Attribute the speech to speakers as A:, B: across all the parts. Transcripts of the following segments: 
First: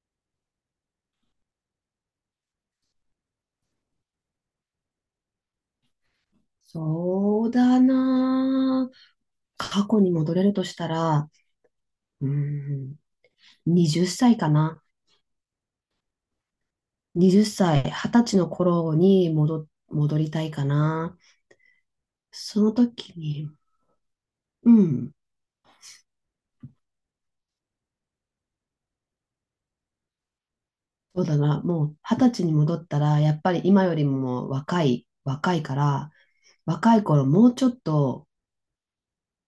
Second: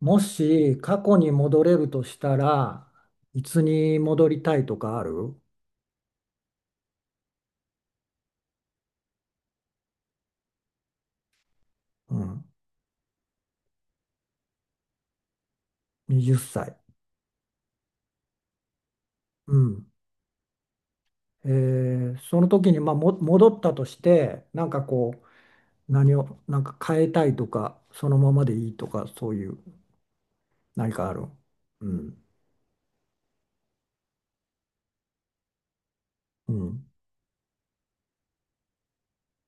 A: もし過去に戻れるとしたら、いつに戻りたいとかある？
B: そうだな。過去に戻れるとしたら、
A: う
B: うー
A: ん。
B: ん、20歳かな。
A: 20歳。
B: 20歳、20歳の頃に
A: うん。
B: 戻りたいかな。
A: その
B: そ
A: 時
B: の
A: に、まあ、
B: 時
A: 戻
B: に、
A: ったとしてなん
B: う
A: か
B: ん、
A: こう何をなんか変えたいとか、そのままでいいとか、そういう何かあ
B: そ
A: る？
B: うだな。も
A: う
B: う
A: ん。
B: 20歳に戻ったら、やっぱり今よりも若いから、
A: うん。
B: 若い頃もうちょっと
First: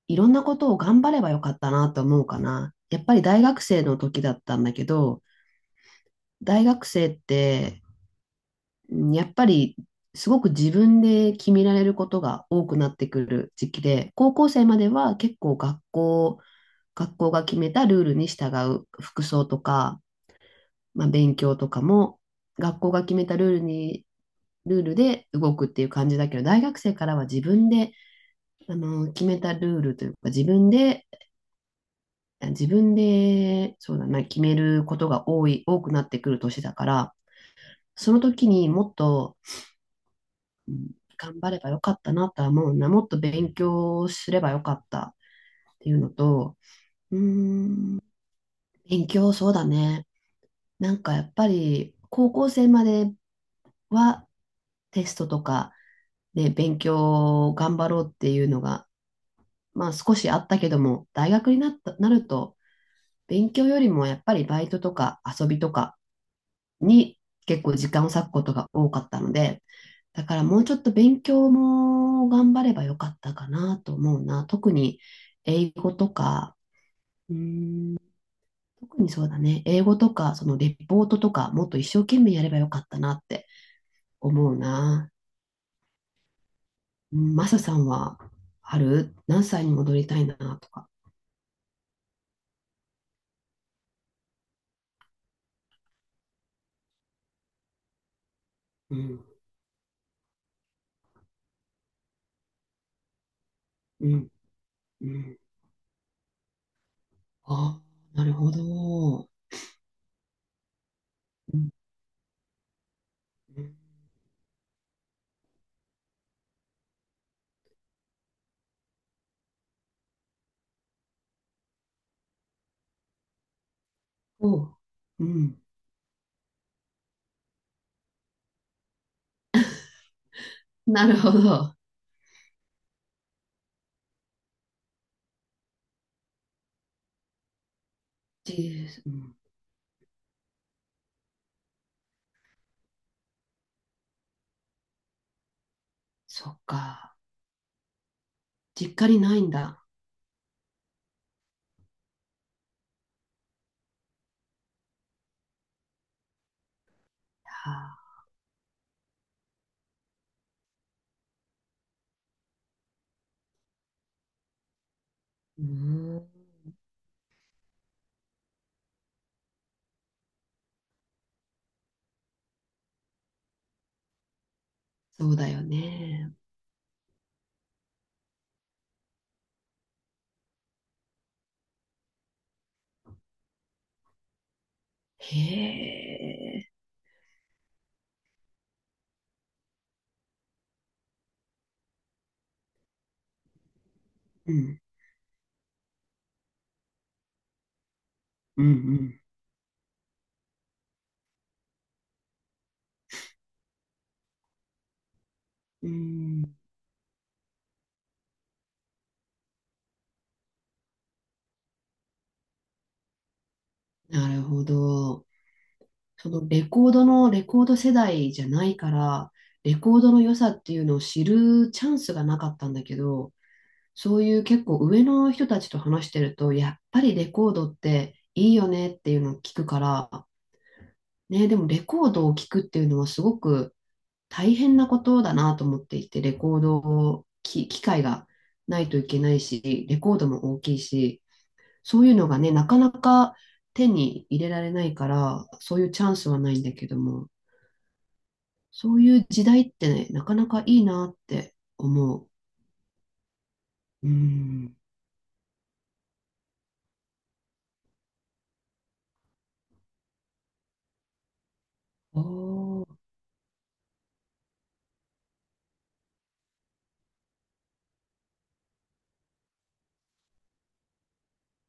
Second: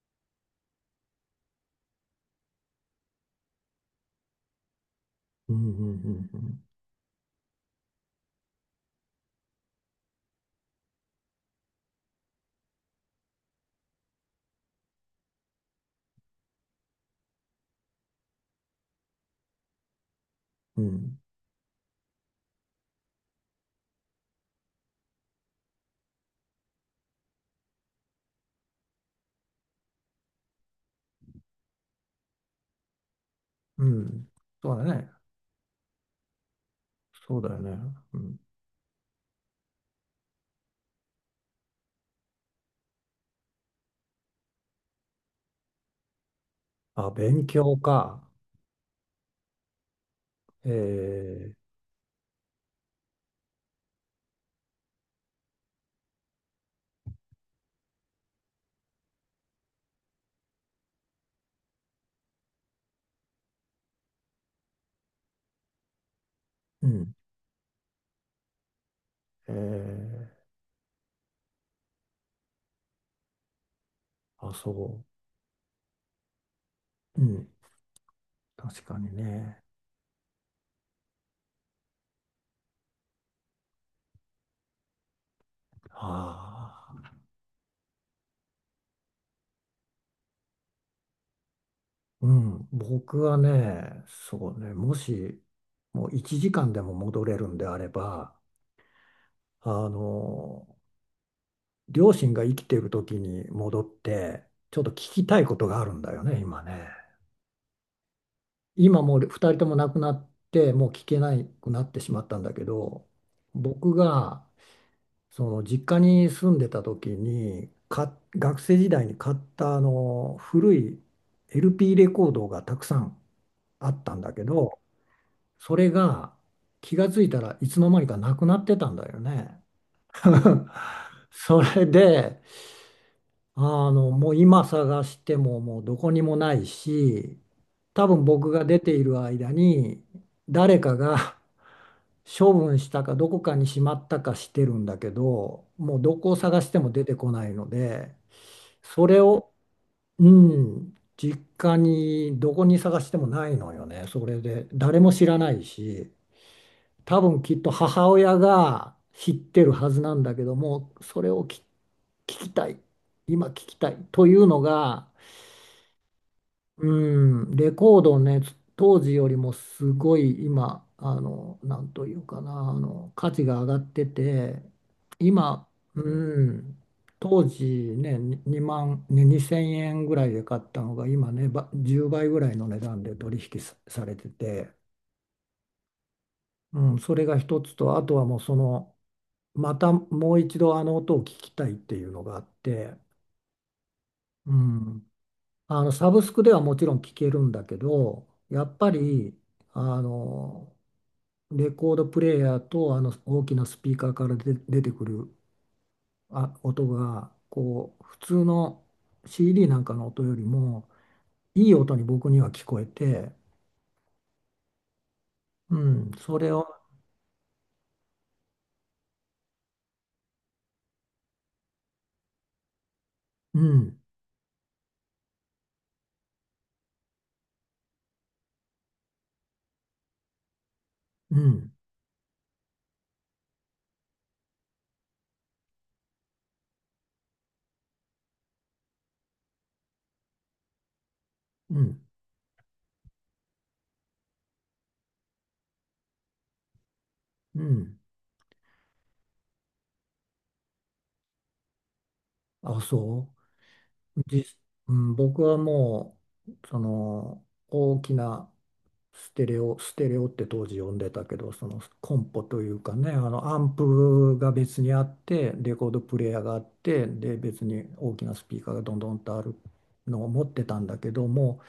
B: いろんなことを頑張ればよかったなと思うかな。やっぱり大学生の時だったんだけど、
A: うん。うん。う
B: 大
A: ん。
B: 学生ってうんやっぱりすごく自分で決められることが多くなってくる時期で、高校生までは結構学校が決めたルールに従う服装とか、
A: うん。う
B: まあ、
A: ん。
B: 勉強とかも学校が決めたルールで動くっていう感じだけど、大学生からは自分で、決めたルールというか、自分で、
A: う
B: そうだな、
A: ん。
B: 決め
A: そうだ
B: ること
A: ね。
B: が多くなってくる年だから、
A: そうだよね。
B: そ
A: う
B: の
A: ん。
B: 時にもっと頑張ればよかったなとは思うな。もっと勉強すればよかったっていうのと、
A: あ、
B: うー
A: 勉強
B: ん、
A: か。
B: 勉強そうだね。
A: え
B: なんかやっぱ
A: ー
B: り高校生まではテストとかで勉強を頑張ろうっていうのが、まあ少しあったけども、大学になった、なると勉強よりもやっぱりバイトとか遊びとか
A: うん。
B: に結構時間を割くことが多かったの
A: え
B: で、だ
A: ー
B: からもうちょっと勉強も頑張ればよかったかなと思うな。
A: あ、
B: 特に
A: そ
B: 英語とか、
A: う。う
B: う
A: ん。
B: ん、
A: 確か
B: 特に
A: に
B: そうだ
A: ね。
B: ね。英語とか、そのレポートとか、もっと一生懸命やればよかったなって思うな。
A: ああ。
B: うん、マサさんはある何歳に戻りたいなとか。
A: うん。僕はね、そうね、もし、もう1時間でも戻れるんであれば、
B: うん、
A: あの、両親が生きている時に戻っ
B: うん、
A: て、ちょっと聞
B: う
A: きた
B: ん。
A: いことがあるんだよね、今ね。
B: あ、なるほ
A: 今もう
B: ど。
A: 2人とも亡くなって、もう聞けな
B: う
A: く
B: ん、
A: なってしまったんだけど、
B: うん、
A: 僕が、その実家に住んでた時に、学生時代に買った古い LP レコードがたくさんあったんだけ
B: おう、
A: ど、
B: うん。
A: それが気がついたらいつの間にかなくなってたんだよね。
B: なるほ
A: そ
B: ど。
A: れで、もう今探してももうどこにもないし、多分僕が出てい
B: う
A: る
B: ん、
A: 間に誰かが 処分したかどこかにしまったかしてるんだけど、もうどこを
B: そっ
A: 探しても出て
B: か。
A: こないので、
B: 実
A: そ
B: 家に
A: れ
B: ないん
A: を、
B: だ。
A: うん、実家にどこに探してもないのよね。それで誰も知らないし。多分きっと
B: い
A: 母
B: や
A: 親が知ってるはずなんだけども、それを聞きたい、今聞きたいというのが、
B: ー、
A: うん、レコードをね、当時よりもすごい今、なんというかな、価値が上がってて、
B: そうだよ
A: 今、う
B: ね。
A: ん、当時ね、に2万、ね、2000円ぐらいで買ったのが、今ね、10倍ぐらいの値段で取引さされてて、
B: へえ。
A: うん、それが一つと、あとはもうその、またもう一度あの音を聞きたいっていうのがあって、う
B: うん。
A: ん、サブスクではもちろん聞けるんだけど、や
B: う
A: っぱ
B: ん
A: りあのレコードプレーヤーと大きなスピーカーから出てくる
B: うん。うん。
A: 音がこう普通の CD なんかの音よりもいい音に僕には聞こえて、
B: なるほど。
A: うん、
B: そ
A: そ
B: の
A: れ
B: レ
A: を、
B: コードのレコード世代じゃないから、レコードの良さっていうのを知るチャンスがなかったんだけど、
A: うん、
B: そういう結構上の人たちと話してると、やっぱりレコードっていいよねっていうのを聞くから、
A: う
B: ね、でも
A: ん、
B: レコードを聞くっていうのはすごく大変なことだなと思っていて、レコードを、機械がないといけないし、レコードも大きいし、
A: う
B: そ
A: ん、
B: ういうのがね、なかなか手に入れられないから、そういうチャンスはないんだけども、
A: うん、
B: そういう時代ってね、なかなかいいなって思う。
A: あ、そ
B: う
A: う。じ、
B: ん。
A: うん、僕はもう、その、大きなステレオ、ステレオって当時呼んでたけど、そのコ
B: お
A: ンポという
B: ー、
A: かね、アンプが別にあって、レコードプレーヤーがあって、で、別に大きなスピーカーがどんどんとあるのを持ってたんだけども、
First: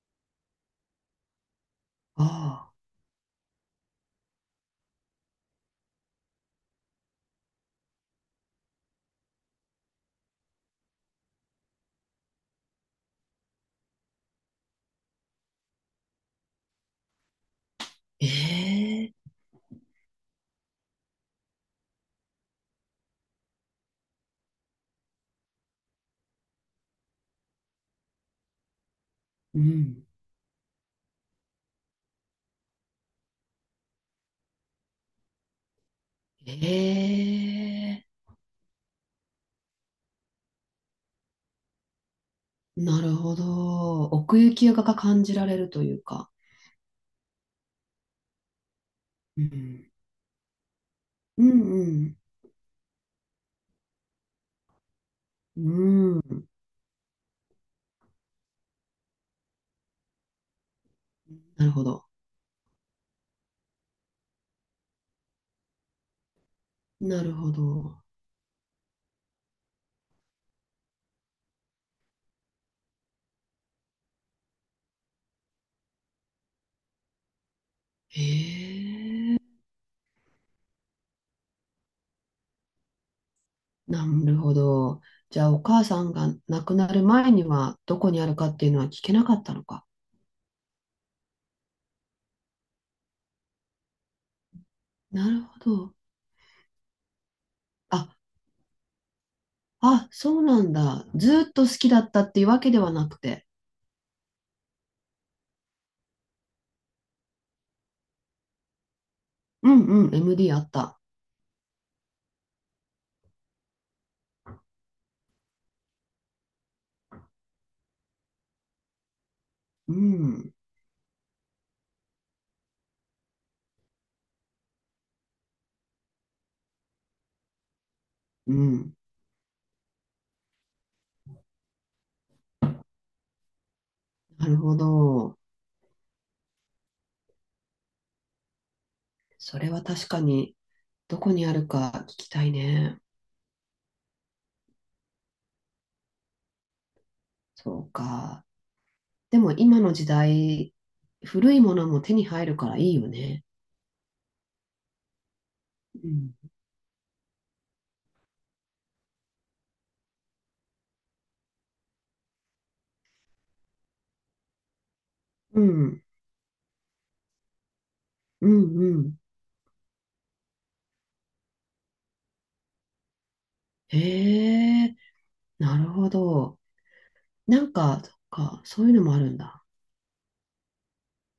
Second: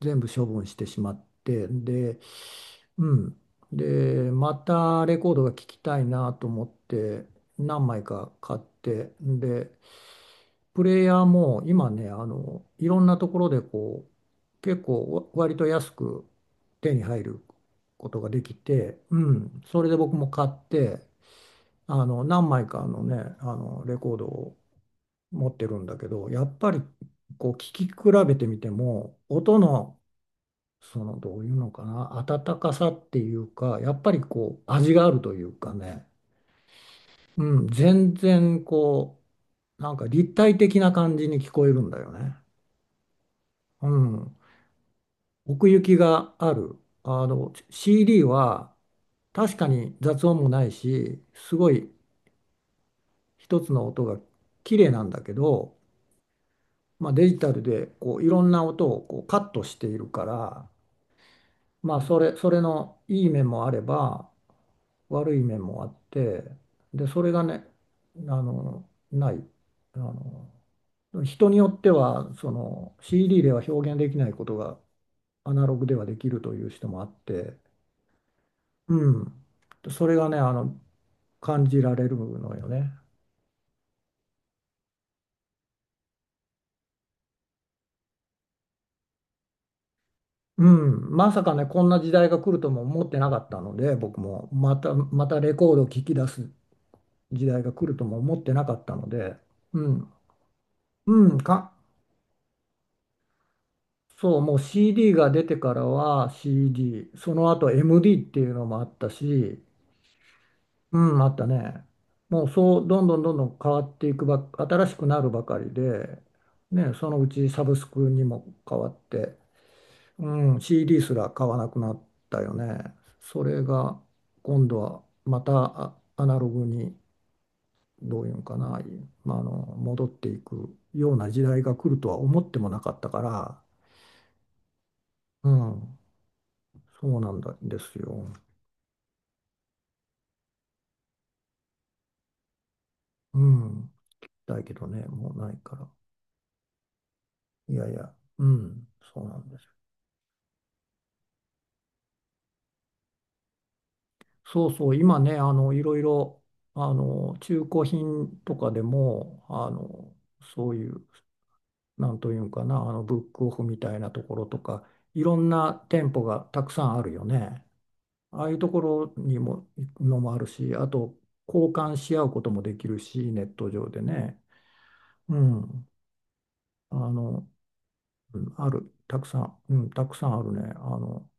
A: 全部処分してしまって、で、
B: ああ、
A: うん。で、またレコードが聴きたいなと思って、何枚か買って、で、プレイヤーも今ね、いろんなところでこう、結構割と安く手に入ることができて、
B: え
A: う
B: え、
A: ん、それで僕も買って、何枚かのね、レコードを持ってるんだけど、やっぱりこう、聞き比べてみても、音
B: う
A: の、
B: ん。
A: その、どういうのかな、温かさっていうか、やっぱりこう、味があるというかね、うん、
B: ええ、
A: 全然こう、なんか立体的な感じに聞こえるんだよね。
B: なるほ
A: う
B: ど。
A: ん、
B: 奥行きが感じられ
A: 奥
B: る
A: 行
B: とい
A: き
B: うか。
A: がある。CD は
B: う
A: 確か
B: ん。
A: に雑音もないし、
B: う
A: す
B: ん
A: ご
B: う
A: い
B: ん。
A: 一つの音が綺麗なんだけ
B: う
A: ど、
B: ん。
A: まあ、デジタルでこういろんな音をこうカットしているから、
B: なるほ
A: まあ、
B: ど。
A: それのいい面もあれば悪い面もあって、で、そ
B: な
A: れ
B: る
A: が
B: ほ
A: ね、
B: ど。
A: ない。あの、人によってはその CD では表現できないことがアナログではできるという人もあって、
B: へ
A: う
B: え、
A: ん。それがね、感じられるのよね。
B: なるほど。じゃあ、お母さんが亡くなる前には、どこにあるかっていうのは聞けなかったのか。
A: うん。まさかね、こんな時代が来るとも思ってなかったので、僕も、ま
B: な
A: た
B: る
A: レ
B: ほ
A: コードを
B: ど。
A: 聴き出す時代が来ると
B: あ、
A: も思ってなかったので、う
B: あ、
A: ん。
B: そうなんだ。
A: うん、
B: ずーっと好きだったっていうわけではなくて。
A: そう、もう CD が出てからは CD、その後 MD っていうのもあったし、
B: うんうん、MD あっ
A: う
B: た。
A: ん、あったね。もうそう、どんどんどんどん変わっていく新しくなるばかりで、ね、そのうちサブスクにも変わって、
B: うん、
A: うん、CD すら買わなくなったよね。それが今度はまたアナログにどういうん
B: う
A: かな、
B: ん。
A: まあ、戻っていくような時代が来るとは思ってもなかったから、
B: なるほど。
A: うん、そうなんだですよ。
B: それは確かに、どこにあるか聞きたいね。
A: うん、だけどね、もうないから。い
B: そ
A: や
B: う
A: いや、
B: か。
A: うん、そうな
B: で
A: ん
B: も、
A: ですよ。
B: 今の時代、古いものも手に入るからいいよね。
A: そうそう、今ね、いろい
B: うん。
A: ろ中古品とかでもそういう。なんというんかな、ブックオフみたいなところとか、いろん
B: う
A: な
B: ん
A: 店舗がたくさんあるよね。あ
B: う
A: あいうと
B: ん
A: こ
B: うん。
A: ろにも、のもあるし、あと交換し合うこともできるし、ネット上でね。
B: へえ、
A: う
B: なる
A: ん。
B: ほど。
A: あの、
B: なんか、そっ
A: うん、
B: か、
A: あ
B: そうい
A: る、
B: うのもあ
A: たく
B: るん
A: さん、
B: だ。
A: うん、たくさんあるね。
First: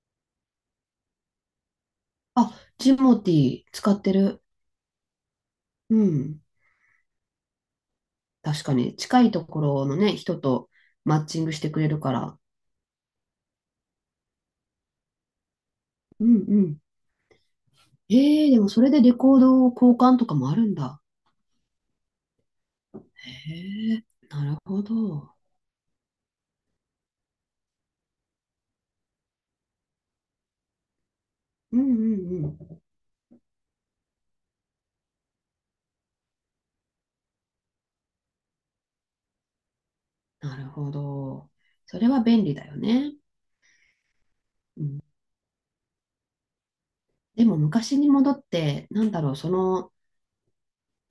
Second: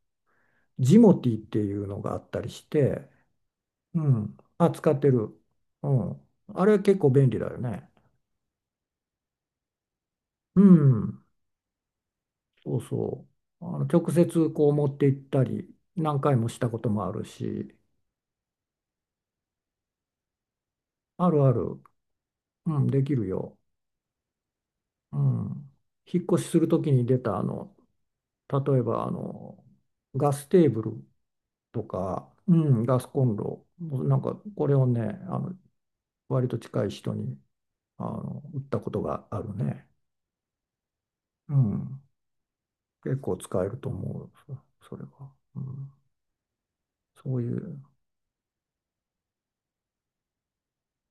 A: ジモティっていうのがあったり
B: あ、
A: し
B: ジ
A: て、
B: モティー使っ
A: う
B: て
A: ん。
B: る。
A: あ、使ってる。う
B: う
A: ん。
B: ん。
A: あれ結構便利だよね。
B: 確かに、近いところのね、人
A: う
B: とマ
A: ん。
B: ッチングしてくれるから。
A: そうそう。直接こう持って行ったり、何
B: う
A: 回
B: ん
A: もし
B: う
A: たこ
B: ん。
A: ともあるし、
B: へえ、でもそれでレコード交換とかもあるんだ。
A: あるある、うん、できるよ。
B: へえ、なるほ
A: う
B: ど。
A: ん。引っ越しするときに出た、例えば、ガステーブル
B: うん
A: と
B: う
A: か、
B: んう
A: う
B: ん。
A: ん、ガスコンロ、なんか、これをね、あの、割と近い人に、売ったことがあるね。
B: なるほど。
A: う
B: そ
A: ん。
B: れは便利だよね。
A: 結構使えると思う、
B: う
A: そ
B: ん、
A: れは。うん。そう
B: で
A: い
B: も
A: う、
B: 昔に戻って、なんだろう、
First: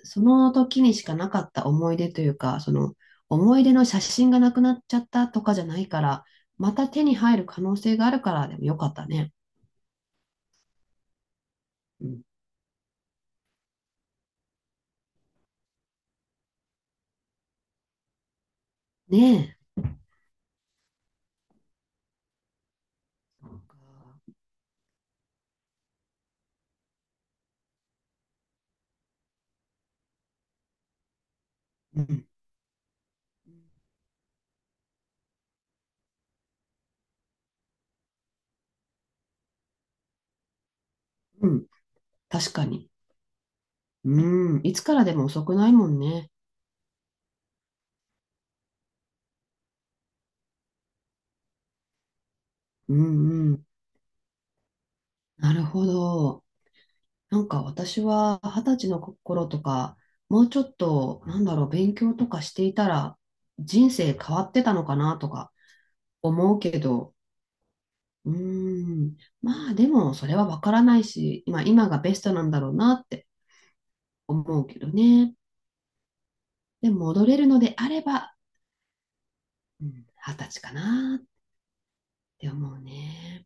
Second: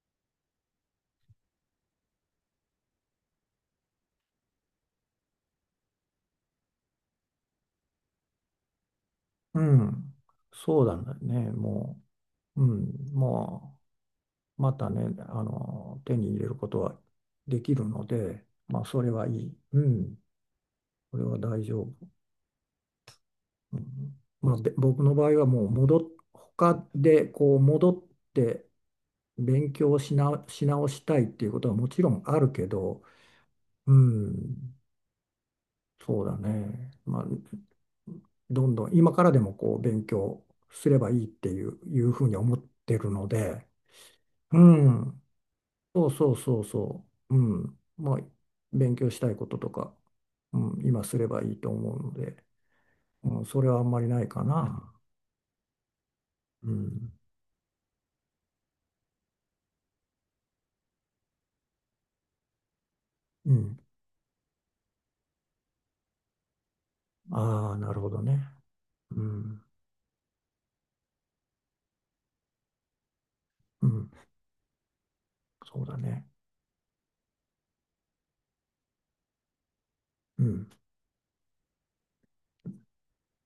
B: その時にしかなかった思い出というか、その思い出の写真がなくなっちゃったとかじゃないから、また手に入る可能性があるから、でもよかったね。
A: うん。そうなんだよね、も
B: うん、
A: う。うん、まあ。またね、手に入れることはできるので、まあ、それはい
B: ね
A: い。うん、これは大丈夫。う
B: え。
A: ん、まあ、で、僕の場合はもう他でこう戻って勉強し直したいっていうことはも
B: う
A: ちろん
B: ん、
A: あるけど、うん、そうだね。まあ、どんどん今からでもこう勉強すればいいっ
B: う
A: てい
B: ん、
A: う、いうふうに
B: 確
A: 思っ
B: かに。
A: てるので、う
B: うん、いつからで
A: ん。
B: も遅くないもん
A: そう
B: ね。
A: そうそうそう。うん。まあ、勉強したいこととか、うん、今すればいいと思うので、
B: うん
A: うん、
B: う
A: そ
B: ん。
A: れはあんまりないかな。
B: なるほど。
A: うん。
B: なんか私は二十歳の頃とか、もうちょっと、なんだろう、勉強とかしていたら、
A: うん。
B: 人生変わってたのかなとか思うけど、
A: ああ、なるほど
B: うー
A: ね。
B: ん。
A: うん。
B: まあでもそれはわからないし、今がベストなんだろうなって
A: うん。
B: 思うけどね。
A: そうだね。
B: でも戻れるのであれば、うん、二
A: う
B: 十歳
A: ん。
B: かなって思うね。